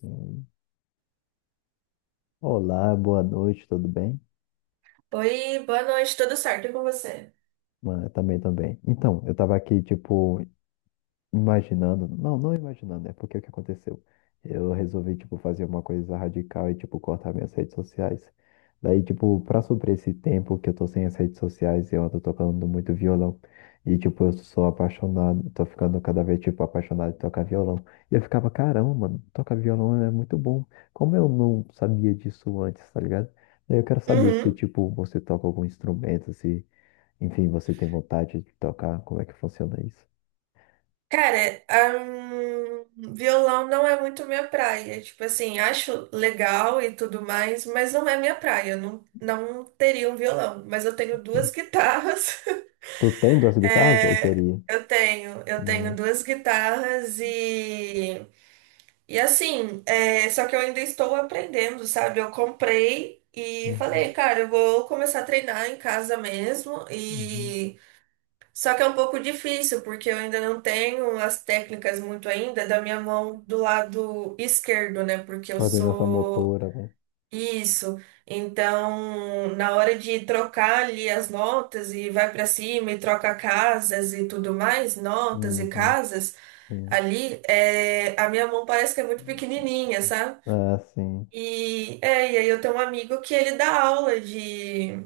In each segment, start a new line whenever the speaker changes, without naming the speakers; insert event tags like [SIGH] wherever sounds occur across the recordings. Sim. Olá, boa noite, tudo bem?
Oi, boa noite, tudo certo e com você?
Mano, eu também, também. Eu tava aqui, imaginando. Não imaginando, é porque o que aconteceu? Eu resolvi, fazer uma coisa radical e, cortar minhas redes sociais. Pra suprir esse tempo que eu tô sem as redes sociais, eu ando tocando muito violão. E, eu sou apaixonado, tô ficando cada vez, apaixonado de tocar violão. E eu ficava, caramba, mano, tocar violão é muito bom. Como eu não sabia disso antes, tá ligado? Daí eu quero saber se,
Uhum.
você toca algum instrumento, se, enfim, você tem vontade de tocar, como é que funciona isso?
Cara, violão não é muito minha praia. Tipo assim, acho legal e tudo mais, mas não é minha praia. Eu não teria um violão, mas eu tenho duas guitarras. [LAUGHS]
Tu tem duas guitarras ou
É,
teria?
eu tenho
Não.
duas guitarras e assim, só que eu ainda estou aprendendo, sabe? Eu comprei e
Uhum,
falei, cara, eu vou começar a treinar em casa mesmo.
uhum.
E só que é um pouco difícil, porque eu ainda não tenho as técnicas muito ainda da minha mão do lado esquerdo, né? Porque eu
Coordenação
sou
motora, né?
isso. Então, na hora de trocar ali as notas e vai para cima e troca casas e tudo mais, notas e
Uhum,
casas,
sim.
ali, a minha mão parece que é muito pequenininha, sabe?
Ah, sim.
E, e aí eu tenho um amigo que ele dá aula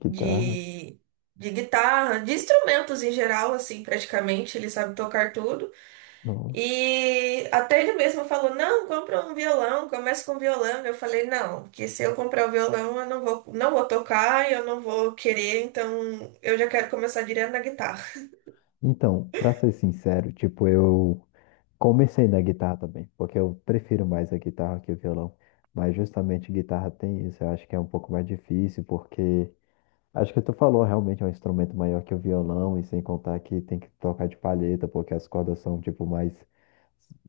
Guitarra.
de, de guitarra, de instrumentos em geral, assim, praticamente, ele sabe tocar tudo.
Nossa.
E até ele mesmo falou: não, compra um violão, começa com violão. Eu falei: não, que se eu comprar o violão, eu não vou tocar, eu não vou querer, então eu já quero começar direto na guitarra.
Então, pra ser sincero, eu comecei na guitarra também, porque eu prefiro mais a guitarra que o violão. Mas justamente guitarra tem isso, eu acho que é um pouco mais difícil, porque acho que tu falou, realmente é um instrumento maior que o violão, e sem contar que tem que tocar de palheta, porque as cordas mais,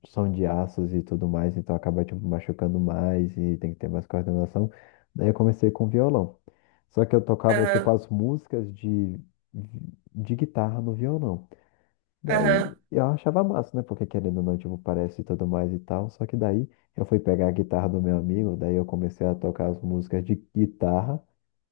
são de aços e tudo mais, então acaba machucando mais e tem que ter mais coordenação. Daí eu comecei com violão. Só que eu tocava tipo
Aham,
as músicas de guitarra no violão. Daí
aham,
eu achava massa, né? Porque querendo ou não, parece e tudo mais e tal. Só que daí eu fui pegar a guitarra do meu amigo, daí eu comecei a tocar as músicas de guitarra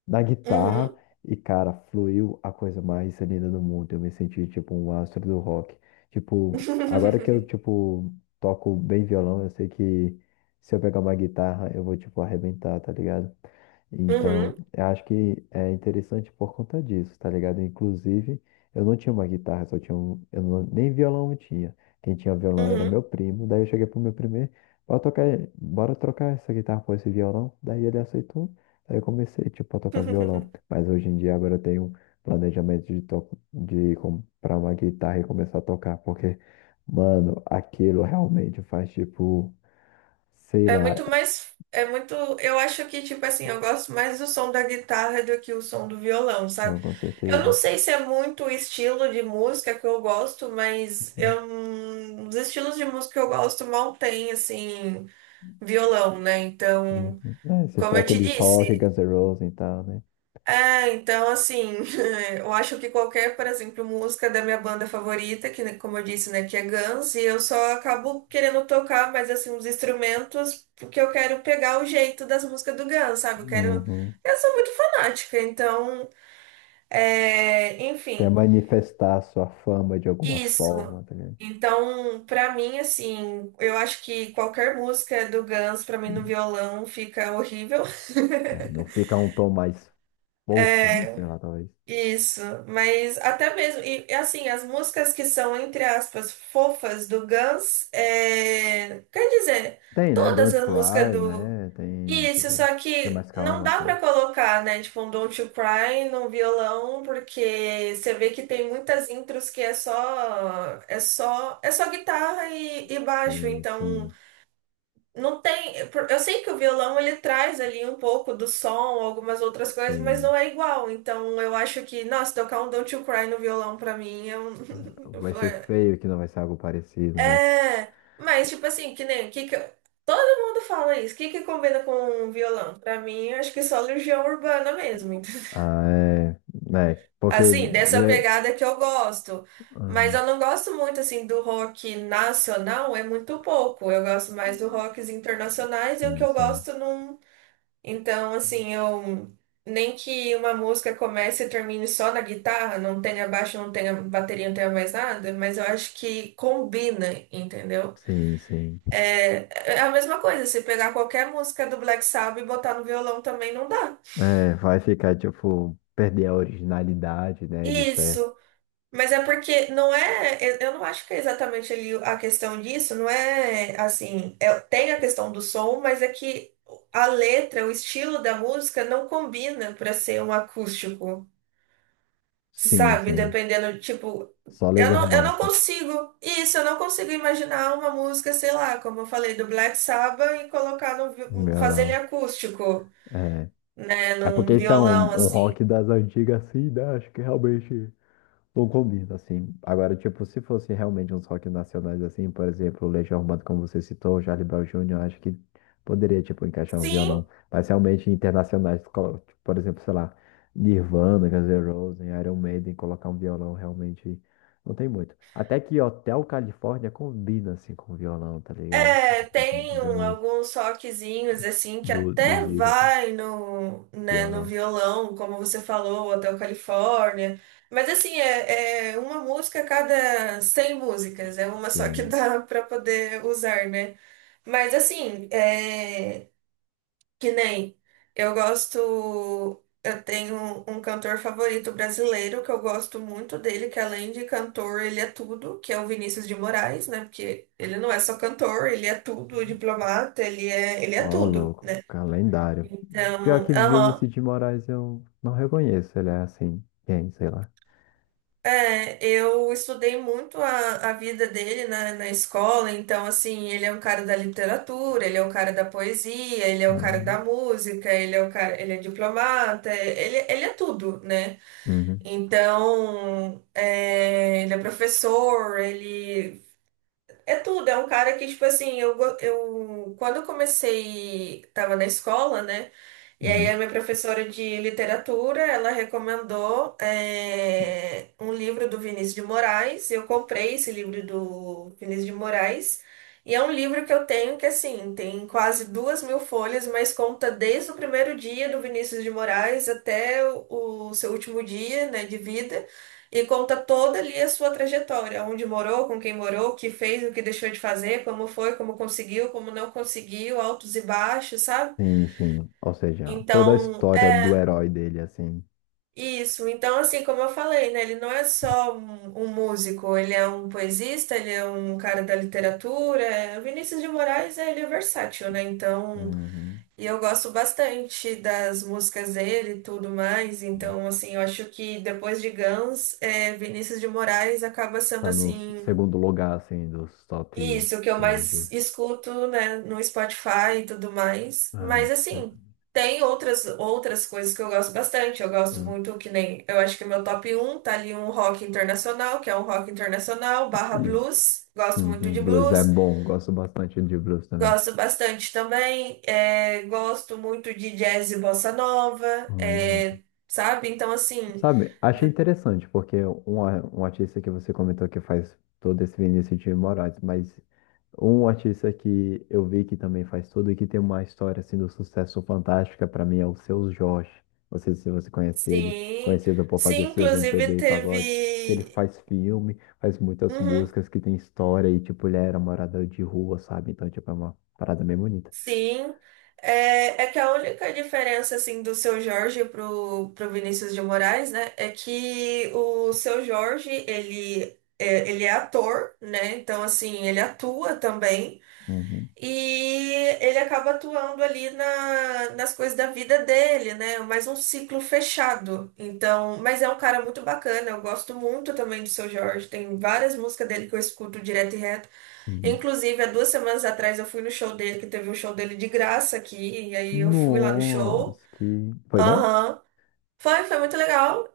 da guitarra
uhum,
e, cara, fluiu a coisa mais linda do mundo. Eu me senti tipo um astro do rock. Tipo, Agora que eu
[LAUGHS]
toco bem violão, eu sei que se eu pegar uma guitarra, eu vou tipo arrebentar, tá ligado? Então,
uhum,
eu acho que é interessante por conta disso, tá ligado? Inclusive, eu não tinha uma guitarra, só tinha eu nem violão eu tinha. Quem tinha violão era
uhum.
meu primo. Daí eu cheguei pro meu primo, bora tocar, bora trocar essa guitarra por esse violão. Daí ele aceitou. Aí eu comecei, a tocar violão.
[LAUGHS]
Mas hoje em dia agora eu tenho um planejamento de comprar uma guitarra e começar a tocar. Porque, mano, aquilo realmente faz, sei
É
lá.
muito mais. É muito. Eu acho que, tipo assim, eu gosto mais do som da guitarra do que o som do violão,
Não,
sabe?
com
Eu não
certeza.
sei se é muito o estilo de música que eu gosto, mas
Uhum.
os estilos de música que eu gosto mal tem, assim, violão, né? Então,
É, se for
como eu te
aqueles rock,
disse.
Guns N' Roses e tal, né?
É, então, assim, [LAUGHS] eu acho que qualquer, por exemplo, música da minha banda favorita, que, né, como eu disse, né, que é Guns, e eu só acabo querendo tocar, mas, assim, os instrumentos, porque eu quero pegar o jeito das músicas do Guns, sabe? Eu quero...
Uhum.
Eu sou muito fanática, então,
Quer
enfim,
manifestar sua fama de alguma
isso.
forma, tá ligado?
Então, pra mim, assim, eu acho que qualquer música do Guns, pra mim, no
Uhum.
violão, fica horrível.
É, não
[LAUGHS]
fica um tom mais fofo, né? Sei lá, talvez.
Isso, mas até mesmo, assim, as músicas que são, entre aspas, fofas do Guns, quer dizer,
Tem, né?
todas
Don't
as músicas
Cry,
do.
né? Tem,
Isso, só
que é
que
mais
não
calma,
dá
tá?
pra colocar, né, tipo, um Don't You Cry no violão, porque você vê que tem muitas intros que é só guitarra e baixo,
Sim,
então.
sim,
Não tem. Eu sei que o violão ele traz ali um pouco do som, algumas outras coisas, mas
sim.
não é igual. Então eu acho que, nossa, tocar um Don't You Cry no violão pra mim é um. [LAUGHS] Eu
Vai
falo,
ser feio que não vai ser algo parecido, né?
é, mas tipo assim, que nem. Todo mundo fala isso. O que que combina com um violão? Pra mim, eu acho que só Legião Urbana mesmo. [LAUGHS] Entendeu?
Ah, é, né?
Assim, dessa pegada que eu gosto.
Ah,
Mas eu não gosto muito assim do rock nacional, é muito pouco. Eu gosto mais do rocks internacionais e o que
sim,
eu
sim,
gosto não. Então, assim, eu nem que uma música comece e termine só na guitarra, não tenha baixo, não tenha bateria, não tenha mais nada, mas eu acho que combina, entendeu?
sim, sim.
É a mesma coisa, se pegar qualquer música do Black Sabbath e botar no violão também não dá.
É, vai ficar, perder a originalidade, né? De certo.
Isso, mas é porque não é, eu não acho que é exatamente ali a questão disso, não é assim, tem a questão do som, mas é que a letra, o estilo da música não combina para ser um acústico.
Sim,
Sabe,
sim.
dependendo, tipo,
Só Legião
eu
Urbana,
não
sim.
consigo, isso, eu não consigo imaginar uma música, sei lá, como eu falei, do Black Sabbath e colocar no, fazer ele
Violão.
acústico,
É.
né,
É porque
num
esse é
violão,
um
assim.
rock das antigas, assim, né? Acho que realmente não combina, assim. Agora, se fosse realmente uns rock nacionais, assim, por exemplo, Legião Urbana, como você citou, Charlie Brown Jr., acho que poderia, encaixar um
Sim,
violão. Mas realmente internacionais, por exemplo, sei lá, Nirvana, Guns N' Roses, Iron Maiden, colocar um violão realmente não tem muito. Até que Hotel Califórnia combina, assim, com violão, tá ligado? Depende
tem
de alguns
alguns rockzinhos, assim, que
dos
até
Eagles, né?
vai no, né, no
Violão.
violão, como você falou, Hotel Califórnia, mas assim, é uma música a cada 100 músicas, é uma só que
Sim.
dá [LAUGHS] pra poder usar, né? Mas assim, que nem eu gosto. Eu tenho um cantor favorito brasileiro que eu gosto muito dele, que além de cantor, ele é tudo, que é o Vinícius de Moraes, né? Porque ele não é só cantor, ele é tudo, diplomata, ele é
Ó,
tudo.
louco, calendário. Pior
Então,
que
aham.
Vinícius de Moraes eu não reconheço, ele é assim, quem, sei lá.
É, eu estudei muito a vida dele na escola, então, assim, ele é um cara da literatura, ele é um cara da poesia, ele é
Tá
um cara
vendo?
da música, ele é um cara, ele é diplomata, ele é tudo, né?
Uhum,
Então, ele é professor, ele é tudo, é um cara que, tipo assim, eu quando eu comecei, tava na escola, né? E aí a
uhum.
minha professora de literatura, ela recomendou um livro do Vinícius de Moraes. Eu comprei esse livro do Vinícius de Moraes. E é um livro que eu tenho que, assim, tem quase duas mil folhas, mas conta desde o primeiro dia do Vinícius de Moraes até o seu último dia, né, de vida. E conta toda ali a sua trajetória, onde morou, com quem morou, o que fez, o que deixou de fazer, como foi, como conseguiu, como não conseguiu, altos e baixos, sabe?
Sim, sim. Ou seja, toda a
Então,
história do
é
herói dele, assim.
isso. Então, assim, como eu falei, né? Ele não é só um músico, ele é um poesista, ele é um cara da literatura. O Vinícius de Moraes, ele é versátil, né? Então,
Uhum,
e eu gosto bastante das músicas dele e tudo mais.
uhum.
Então, assim, eu acho que depois de Guns, Vinícius de Moraes acaba sendo
Tá no
assim.
segundo lugar, assim, dos top
Isso, o que eu
3 aqui.
mais escuto, né, no Spotify e tudo mais. Mas
Ai, é.
assim, tem outras coisas que eu gosto bastante. Eu gosto
Hum.
muito que nem, eu acho que meu top um tá ali um rock internacional, que é um rock internacional barra
Uhum.
blues. Gosto muito
Uhum.
de
Blues é
blues.
bom, gosto bastante de blues também.
Gosto bastante também. Gosto muito de jazz e bossa nova,
Uhum.
sabe? Então assim,
Sabe, achei interessante, porque um artista que você comentou que faz todo esse Vinícius de Moraes, mas um artista que eu vi que também faz tudo e que tem uma história assim do sucesso fantástica para mim é o Seu Jorge. Não sei se você conhece ele,
sim,
conhecido por
sim,
fazer seus
inclusive
MPB e pagode, que ele
teve
faz filme, faz muitas
uhum.
músicas que tem história e tipo ele era morador de rua, sabe? Então tipo é uma parada bem bonita.
Sim, é que a única diferença assim do seu Jorge pro Vinícius de Moraes, né, é que o seu Jorge, ele é ator, né? Então assim, ele atua também
Uhum,
e ele acaba atuando ali na, nas coisas da vida dele, né? Mais um ciclo fechado. Então, mas é um cara muito bacana, eu gosto muito também do seu Jorge, tem várias músicas dele que eu escuto direto e reto.
uhum.
Inclusive, há duas semanas atrás eu fui no show dele, que teve um show dele de graça aqui, e aí eu fui lá no show.
Nossa, que foi bom?
Aham. Foi muito legal.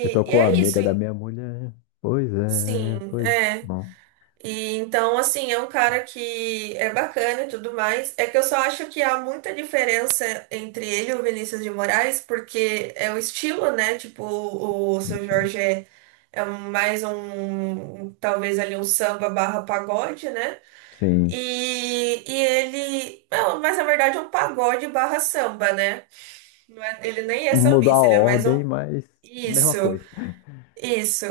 Você
e
tocou a
é isso,
amiga da
hein?
minha mulher? Pois é,
Sim,
pois é.
é.
Bom,
E então, assim, é um cara que é bacana e tudo mais. É que eu só acho que há muita diferença entre ele e o Vinícius de Moraes, porque é o estilo, né? Tipo, o Seu
gente,
Jorge é, é mais talvez ali um samba barra pagode, né?
sim.
E ele. Não, mas na verdade é um pagode barra samba, né? Não ele nem é
Mudou a
sambista, ele é mais um.
ordem, mas mesma
Isso,
coisa. [LAUGHS]
isso.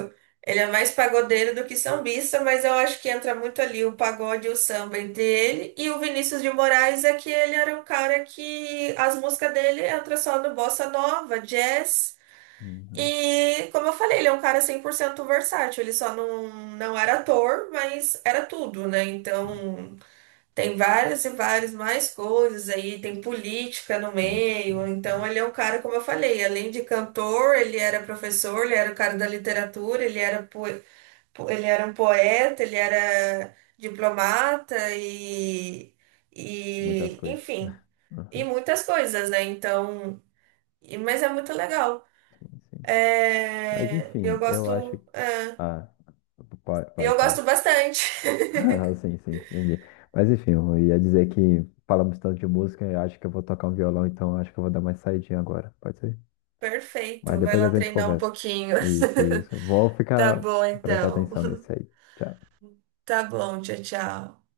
Ele é mais pagodeiro do que sambista, mas eu acho que entra muito ali o pagode e o samba entre ele. E o Vinícius de Moraes é que ele era um cara que as músicas dele entram só no bossa nova, jazz.
Uhum,
E, como eu falei, ele é um cara 100% versátil. Ele só não era ator, mas era tudo, né?
sim,
Então. Tem várias e várias mais coisas aí, tem política no
sim,
meio.
sim,
Então,
sim.
ele é um cara, como eu falei, além de cantor, ele era professor, ele era o cara da literatura, ele era, ele era um poeta, ele era diplomata
Muitas coisas.
enfim, e
Uhum,
muitas coisas, né? Então, mas é muito legal.
sim, sim. Mas
É,
enfim, eu acho que. Ah, vai, vai,
eu gosto
fala. [LAUGHS]
bastante.
Ah,
[LAUGHS]
sim, sim, entendi. Mas enfim, eu ia dizer que falamos tanto de música, eu acho que eu vou tocar um violão, então eu acho que eu vou dar mais saidinha agora. Pode ser? Mas
Perfeito, vai
depois a
lá
gente
treinar um
conversa.
pouquinho.
Isso,
[LAUGHS]
isso. Vou
Tá
ficar
bom,
prestar
então.
atenção
[LAUGHS]
nesse aí. Tchau.
Tá bom, tchau, tchau.